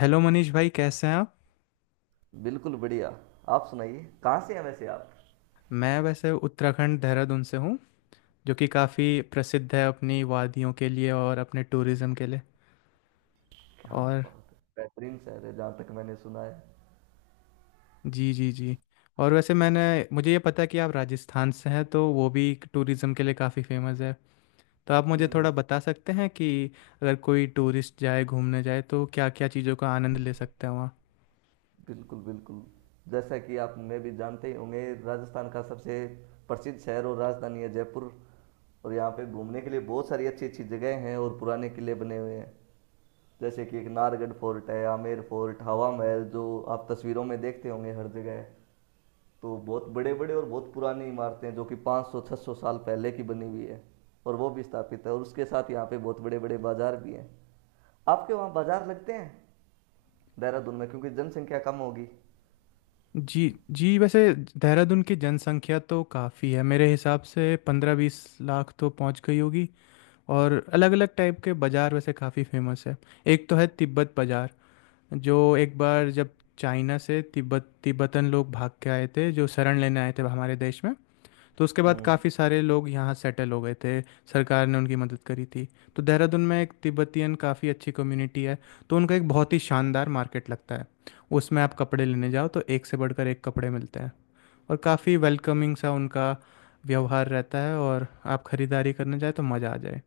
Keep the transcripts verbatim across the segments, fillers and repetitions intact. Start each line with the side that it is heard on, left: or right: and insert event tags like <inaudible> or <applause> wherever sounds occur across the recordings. left: Hello Manish भाई, कैसे हैं आप।
right: बिल्कुल बढ़िया। आप सुनाइए, कहाँ से हैं वैसे आप?
left: मैं वैसे उत्तराखंड देहरादून से हूँ, जो कि काफ़ी प्रसिद्ध है अपनी वादियों के लिए और अपने टूरिज़्म के लिए।
right: क्या
left: और
right: बात है, बेहतरीन शहर है जहाँ तक मैंने सुना है।
left: जी जी जी। और वैसे मैंने मुझे ये पता है कि आप राजस्थान से हैं, तो वो भी टूरिज़्म के लिए काफ़ी फेमस है। तो आप मुझे थोड़ा
right: हम्म।
left: बता सकते हैं कि अगर कोई टूरिस्ट जाए, घूमने जाए, तो क्या क्या चीज़ों का आनंद ले सकते हैं वहाँ।
right: बिल्कुल बिल्कुल। जैसा कि आप मैं भी जानते ही होंगे, राजस्थान का सबसे प्रसिद्ध शहर और राजधानी है जयपुर। और यहाँ पे घूमने के लिए बहुत सारी अच्छी अच्छी जगह हैं और पुराने किले बने हुए हैं। जैसे कि एक नारगढ़ फोर्ट है, आमेर फोर्ट, हवा महल, जो आप तस्वीरों में देखते होंगे हर जगह। तो बहुत बड़े बड़े और बहुत पुरानी इमारतें जो कि पाँच सौ छः सौ साल पहले की बनी हुई है, और वो भी स्थापित है। और उसके साथ यहाँ पे बहुत बड़े बड़े बाजार भी हैं। आपके वहाँ बाजार लगते हैं देहरादून में? क्योंकि जनसंख्या कम होगी।
left: जी जी, वैसे देहरादून की जनसंख्या तो काफ़ी है, मेरे हिसाब से पंद्रह बीस लाख तो पहुँच गई होगी। और अलग अलग टाइप के बाज़ार वैसे काफ़ी फेमस है एक तो है तिब्बत बाज़ार, जो एक बार जब चाइना से तिब्बत तिब्बतन लोग भाग के आए थे, जो शरण लेने आए थे हमारे देश में, तो उसके बाद
right: हम्म।
left: काफ़ी सारे लोग यहाँ सेटल हो गए थे। सरकार ने उनकी मदद करी थी। तो देहरादून में एक तिब्बतियन काफ़ी अच्छी कम्युनिटी है। तो उनका एक बहुत ही शानदार मार्केट लगता है। उसमें आप कपड़े लेने जाओ तो एक से बढ़कर एक कपड़े मिलते हैं, और काफ़ी वेलकमिंग सा उनका व्यवहार रहता है, और आप खरीदारी करने जाए तो मज़ा आ जाए।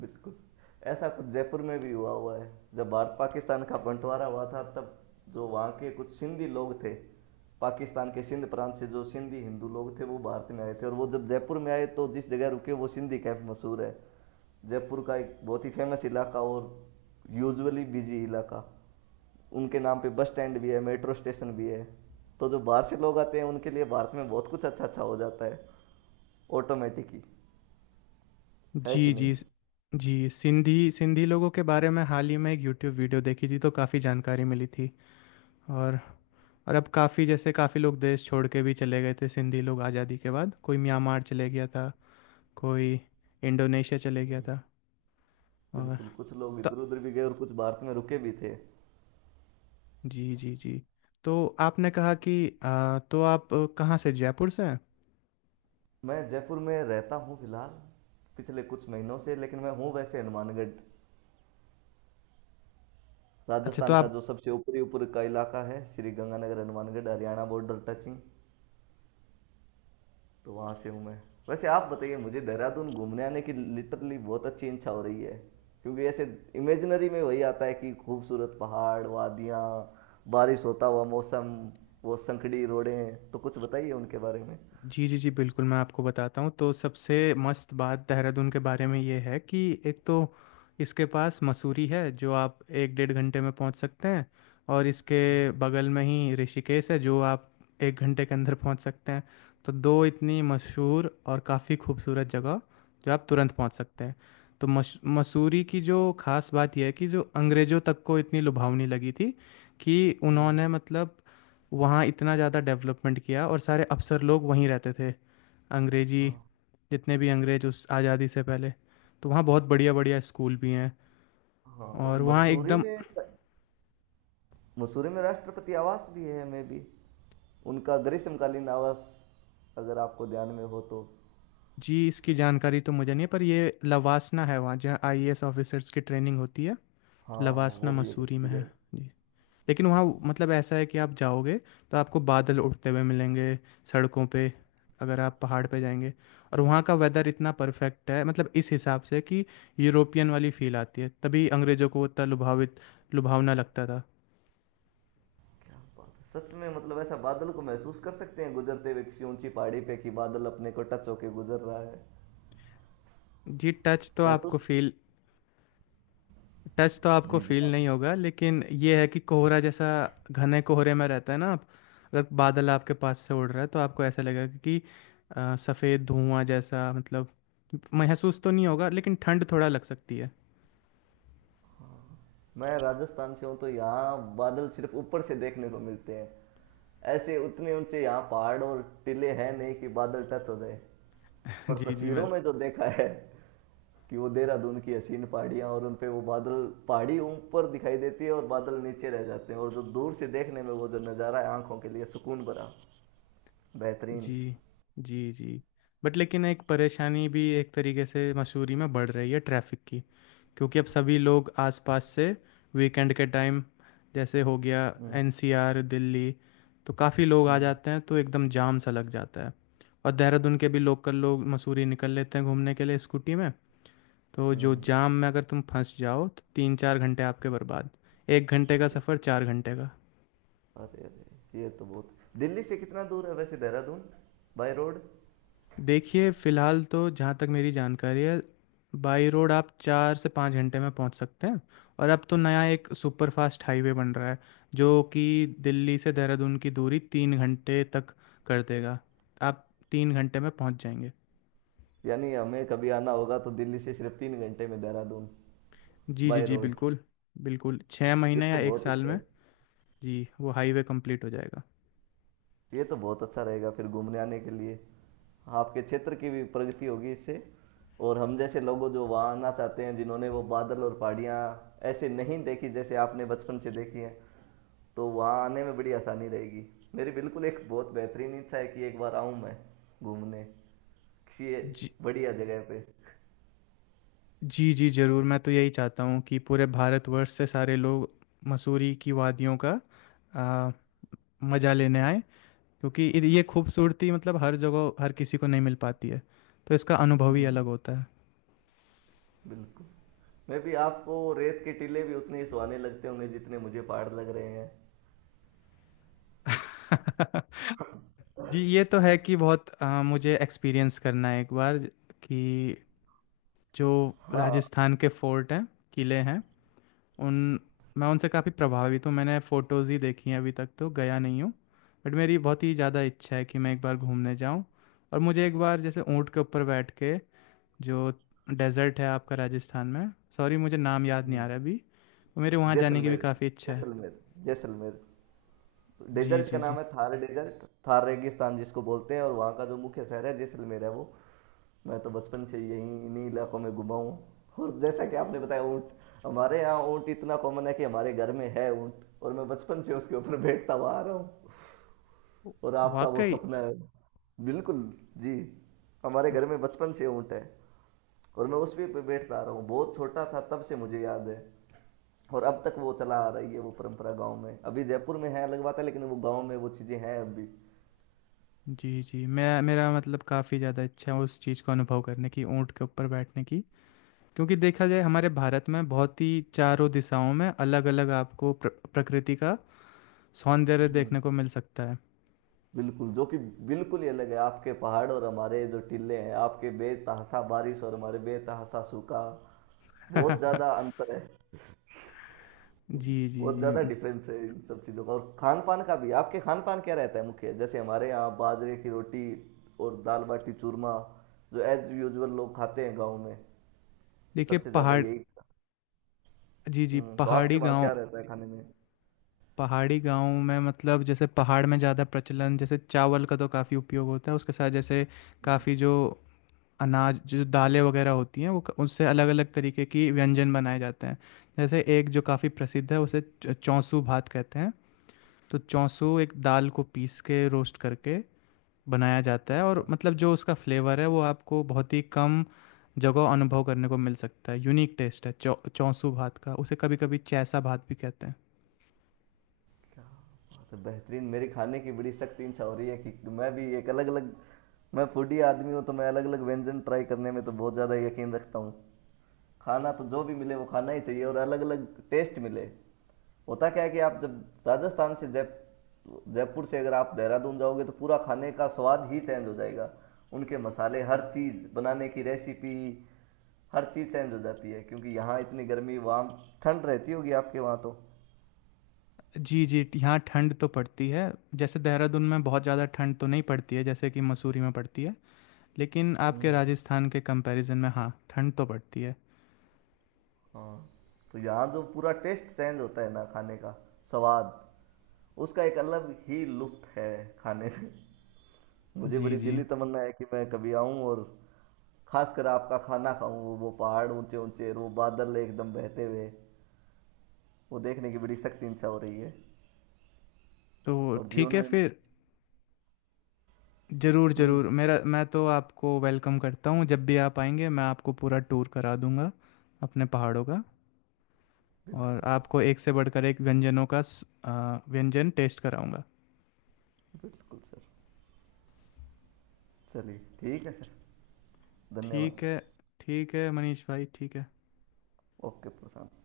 right: बिल्कुल, ऐसा कुछ जयपुर में भी हुआ हुआ है। जब भारत पाकिस्तान का बंटवारा हुआ था, तब जो वहाँ के कुछ सिंधी लोग थे, पाकिस्तान के सिंध प्रांत से, जो सिंधी हिंदू लोग थे वो भारत में आए थे। और वो जब जयपुर में आए तो जिस जगह रुके वो सिंधी कैंप मशहूर है, जयपुर का एक बहुत ही फेमस इलाका और यूजुअली बिजी इलाका। उनके नाम पे बस स्टैंड भी है, मेट्रो स्टेशन भी है। तो जो बाहर से लोग आते हैं उनके लिए भारत में बहुत कुछ अच्छा अच्छा हो जाता है, ऑटोमेटिक ही। है कि
left: जी
right: नहीं?
left: जी जी। सिंधी सिंधी लोगों के बारे में हाल ही में एक यूट्यूब वीडियो देखी थी, तो काफ़ी जानकारी मिली थी। और और अब काफ़ी, जैसे काफ़ी लोग देश छोड़ के भी चले गए थे सिंधी लोग आज़ादी के बाद। कोई म्यांमार चले गया था, कोई इंडोनेशिया चले गया था। और
right: बिल्कुल, कुछ लोग
left: तो
right: इधर उधर भी गए और कुछ भारत में रुके भी थे।
left: जी जी जी। तो आपने कहा कि आ, तो आप, अ, कहाँ से, जयपुर से हैं।
right: मैं जयपुर में रहता हूँ फिलहाल, पिछले कुछ महीनों से। लेकिन मैं हूँ वैसे हनुमानगढ़,
left: अच्छा तो
right: राजस्थान का
left: आप।
right: जो सबसे ऊपरी ऊपर का इलाका है, श्री गंगानगर, हनुमानगढ़, हरियाणा बॉर्डर टचिंग। तो वहाँ से हूँ मैं। वैसे आप बताइए, मुझे देहरादून घूमने आने की लिटरली बहुत अच्छी इच्छा हो रही है। क्योंकि ऐसे इमेजिनरी में वही आता है कि खूबसूरत पहाड़ वादियाँ, बारिश होता हुआ मौसम, वो संकड़ी रोडें। तो कुछ बताइए उनके बारे में।
left: जी जी जी, बिल्कुल मैं आपको बताता हूँ। तो सबसे मस्त बात देहरादून के बारे में ये है कि एक तो इसके पास मसूरी है, जो आप एक डेढ़ घंटे में पहुँच सकते हैं। और इसके बगल में ही ऋषिकेश है, जो आप एक घंटे के अंदर पहुँच सकते हैं। तो दो इतनी मशहूर और काफ़ी खूबसूरत जगह, जो आप तुरंत पहुँच सकते हैं। तो मश मसूरी की जो खास बात यह है कि जो अंग्रेज़ों तक को इतनी लुभावनी लगी थी कि
right: हम्म।
left: उन्होंने, मतलब, वहाँ इतना ज़्यादा डेवलपमेंट किया और सारे अफसर लोग वहीं रहते थे। अंग्रेजी,
right: हाँ।
left: जितने भी अंग्रेज उस आज़ादी से पहले। तो वहाँ बहुत बढ़िया बढ़िया स्कूल भी हैं,
right: हाँ, और
left: और वहाँ
right: मसूरी
left: एकदम।
right: में मसूरी में राष्ट्रपति आवास भी है मे बी, उनका ग्रीष्मकालीन आवास, अगर आपको ध्यान में हो तो।
left: जी, इसकी जानकारी तो मुझे नहीं है, पर ये लवासना है वहाँ, जहाँ आई ए एस ऑफिसर्स की ट्रेनिंग होती है।
right: हाँ,
left: लवासना
right: वो भी एक
left: मसूरी
right: अच्छी
left: में
right: जगह
left: है।
right: है।
left: जी, लेकिन वहाँ, मतलब, ऐसा है कि आप जाओगे तो आपको बादल उठते हुए मिलेंगे सड़कों पे, अगर आप पहाड़ पे जाएंगे। और वहाँ का वेदर इतना परफेक्ट है, मतलब इस हिसाब से कि यूरोपियन वाली फील आती है, तभी अंग्रेज़ों को वो इतना लुभावित लुभावना लगता था।
right: क्या बात है, सच में! मतलब ऐसा बादल को महसूस कर सकते हैं गुजरते हुए किसी ऊंची पहाड़ी पे कि बादल अपने को टच होके गुजर रहा है।
left: जी टच तो आपको
right: महसूस।
left: फील टच तो आपको
right: जी जी,
left: फील
right: आप
left: नहीं होगा, लेकिन ये है कि कोहरा जैसा घने कोहरे में रहता है ना, आप अगर बादल आपके पास से उड़ रहा है तो आपको ऐसा लगेगा कि अ, सफ़ेद धुआं जैसा, मतलब महसूस तो नहीं होगा, लेकिन ठंड थोड़ा लग सकती है।
right: मैं राजस्थान से हूँ तो यहाँ बादल सिर्फ ऊपर से देखने को मिलते हैं। ऐसे उतने ऊंचे यहाँ पहाड़ और टीले हैं नहीं कि बादल टच हो जाए।
left: <laughs>
right: पर
left: जी जी मैं।
right: तस्वीरों में जो देखा है कि वो देहरादून की हसीन पहाड़ियाँ और उन पे वो बादल, पहाड़ी ऊपर दिखाई देती है और बादल नीचे रह जाते हैं, और जो दूर से देखने में वो जो नज़ारा है आंखों के लिए सुकून भरा, बेहतरीन।
left: जी जी जी। बट लेकिन एक परेशानी भी एक तरीके से मसूरी में बढ़ रही है, ट्रैफिक की, क्योंकि अब सभी लोग आसपास से वीकेंड के टाइम, जैसे हो गया
right: हम्म।
left: एन सी आर दिल्ली, तो काफ़ी लोग आ
right: हम्म।
left: जाते हैं, तो एकदम जाम सा लग जाता है। और देहरादून के भी लोकल लोग मसूरी निकल लेते हैं घूमने के लिए स्कूटी में। तो जो
right: हम्म।
left: जाम में अगर तुम फंस जाओ तो तीन चार घंटे आपके बर्बाद। एक घंटे का सफ़र चार घंटे का।
right: अरे अरे, ये तो बहुत। दिल्ली से कितना दूर है वैसे देहरादून, बाय रोड?
left: देखिए, फ़िलहाल तो जहाँ तक मेरी जानकारी है, बाई रोड आप चार से पाँच घंटे में पहुँच सकते हैं। और अब तो नया एक सुपर फास्ट हाईवे बन रहा है, जो कि दिल्ली से देहरादून की दूरी तीन घंटे तक कर देगा। आप तीन घंटे में पहुँच जाएंगे।
right: यानी हमें कभी आना होगा तो दिल्ली से सिर्फ तीन घंटे में देहरादून,
left: जी जी
right: बाय
left: जी,
right: रोड!
left: बिल्कुल। बिल्कुल, छः
right: ये
left: महीने या
right: तो
left: एक
right: बहुत
left: साल
right: अच्छा है।
left: में। जी, वो हाईवे कंप्लीट हो जाएगा।
right: ये तो बहुत अच्छा रहेगा फिर घूमने आने के लिए। आपके क्षेत्र की भी प्रगति होगी इससे। और हम जैसे लोगों जो वहाँ आना चाहते हैं, जिन्होंने वो बादल और पहाड़ियाँ ऐसे नहीं देखी जैसे आपने बचपन से देखी हैं, तो वहाँ आने में बड़ी आसानी रहेगी। मेरी बिल्कुल एक बहुत बेहतरीन इच्छा है कि एक बार आऊँ मैं घूमने, किसी
left: जी
right: बढ़िया जगह पे।
left: जी जी, ज़रूर। मैं तो यही चाहता हूँ कि पूरे भारतवर्ष से सारे लोग मसूरी की वादियों का आ, मज़ा लेने आए। क्योंकि इ- ये खूबसूरती, मतलब, हर जगह हर किसी को नहीं मिल पाती है, तो इसका अनुभव ही
right: हम्म।
left: अलग होता है।
right: बिल्कुल। मैं भी आपको रेत के टीले भी उतने ही सुहाने लगते होंगे जितने मुझे पहाड़ लग रहे हैं।
left: <laughs> जी, ये तो है कि बहुत, अ, मुझे एक्सपीरियंस करना है एक बार, कि जो
right: हाँ।
left: राजस्थान के फोर्ट हैं, किले हैं, उन, मैं उनसे काफ़ी प्रभावित हूँ। मैंने फ़ोटोज़ ही देखी हैं, अभी तक तो गया नहीं हूँ। बट मेरी बहुत ही ज़्यादा इच्छा है कि मैं एक बार घूमने जाऊँ, और मुझे एक बार, जैसे ऊँट के ऊपर बैठ के, जो डेजर्ट है आपका राजस्थान में, सॉरी मुझे नाम याद नहीं आ रहा अभी, तो मेरे वहाँ जाने की भी
right: जैसलमेर।
left: काफ़ी इच्छा है।
right: जैसलमेर। जैसलमेर।
left: जी
right: डेजर्ट का
left: जी
right: नाम
left: जी।
right: है थार डेजर्ट, थार रेगिस्तान जिसको बोलते हैं, और वहाँ का जो मुख्य शहर है जैसलमेर है वो। मैं तो बचपन से यहीं इन्हीं इलाकों में घुमा हूँ। और जैसा कि आपने बताया ऊँट, हमारे यहाँ ऊँट इतना कॉमन है कि हमारे घर में है ऊँट। और मैं बचपन से उसके ऊपर बैठता हुआ आ रहा हूँ। और आपका वो
left: वाकई।
right: सपना है। बिल्कुल। जी। हमारे घर में बचपन से ऊँट है। और मैं उस पे बैठता आ रहा हूँ, बहुत छोटा था तब से मुझे याद है। और अब तक वो चला आ रही है वो परंपरा गांव में। अभी जयपुर में है अलग बात है, लेकिन वो गांव में वो चीज़ें हैं अभी।
left: जी जी मैं, मेरा मतलब, काफ़ी ज़्यादा इच्छा है उस चीज़ को अनुभव करने की, ऊँट के ऊपर बैठने की। क्योंकि देखा जाए हमारे भारत में बहुत ही चारों दिशाओं में अलग अलग आपको प्र, प्रकृति का सौंदर्य देखने को मिल सकता है।
right: बिल्कुल, जो कि बिल्कुल ही अलग है। आपके पहाड़ और हमारे जो टिले हैं, आपके बेतहासा बारिश और हमारे बेतहासा सूखा, बहुत ज़्यादा
left: <laughs>
right: अंतर है।
left: जी जी
right: बहुत
left: जी।
right: ज़्यादा डिफरेंस है इन सब चीज़ों का, और खान पान का भी। आपके खान पान क्या रहता है मुख्य? जैसे हमारे यहाँ बाजरे की रोटी और दाल बाटी चूरमा, जो एज यूजुअल लोग खाते हैं गाँव में,
left: देखिए,
right: सबसे ज़्यादा
left: पहाड़।
right: यही।
left: जी जी,
right: हम्म, तो आपके
left: पहाड़ी
right: वहाँ
left: गांव।
right: क्या रहता है खाने में?
left: पहाड़ी गांव में, मतलब, जैसे पहाड़ में ज़्यादा प्रचलन जैसे चावल का, तो काफ़ी उपयोग होता है। उसके साथ जैसे
right: हम्म,
left: काफ़ी जो अनाज, जो दालें वगैरह होती हैं, वो, क- उससे अलग अलग तरीके की व्यंजन बनाए जाते हैं। जैसे एक जो काफ़ी प्रसिद्ध है, उसे च- चौंसू भात कहते हैं। तो चौंसू एक दाल को पीस के रोस्ट करके बनाया जाता है,
right: अच्छा।
left: और मतलब जो उसका फ्लेवर है वो आपको बहुत ही कम जगह अनुभव करने को मिल सकता है। यूनिक टेस्ट है चौ चौंसू भात का, उसे कभी कभी चैसा भात भी कहते हैं।
right: तो बेहतरीन, मेरी खाने की बड़ी सख्त इच्छा हो रही है कि मैं भी एक अलग अलग। मैं फूडी आदमी हूँ, तो मैं अलग अलग व्यंजन ट्राई करने में तो बहुत ज़्यादा यकीन रखता हूँ। खाना तो जो भी मिले वो खाना ही चाहिए, और अलग अलग टेस्ट मिले। होता क्या है कि आप जब राजस्थान से जय जयपुर से अगर आप देहरादून जाओगे तो पूरा खाने का स्वाद ही चेंज हो जाएगा। उनके मसाले, हर चीज़ बनाने की रेसिपी, हर चीज़ चेंज हो जाती है। क्योंकि यहाँ इतनी गर्मी, वहाँ ठंड रहती होगी आपके वहाँ तो।
left: जी जी, यहाँ ठंड तो पड़ती है। जैसे देहरादून में बहुत ज़्यादा ठंड तो नहीं पड़ती है, जैसे कि मसूरी में पड़ती है, लेकिन आपके
right: हम्म।
left: राजस्थान के कंपैरिजन में, हाँ, ठंड तो पड़ती है।
right: हाँ। तो यहाँ जो पूरा टेस्ट चेंज होता है ना खाने का स्वाद, उसका एक अलग ही लुत्फ है खाने में। <laughs> मुझे
left: जी
right: बड़ी
left: जी।
right: दिली तमन्ना है कि मैं कभी आऊं और खासकर आपका खाना खाऊं, वो वो पहाड़ ऊंचे ऊंचे, वो बादल एकदम बहते हुए, वो देखने की बड़ी सख्त इच्छा हो रही है।
left: तो
right: और
left: ठीक
right: जीवन
left: है
right: में।
left: फिर। ज़रूर
right: हम्म।
left: ज़रूर, मेरा, मैं तो आपको वेलकम करता हूँ। जब भी आप आएंगे मैं आपको पूरा टूर करा दूंगा अपने पहाड़ों का। और
right: बिल्कुल।
left: आपको एक से बढ़कर एक व्यंजनों का स- आ, व्यंजन टेस्ट कराऊंगा।
right: बिल्कुल सर। चलिए, ठीक है सर। धन्यवाद।
left: ठीक है। ठीक है मनीष भाई, ठीक है।
right: ओके प्रशांत।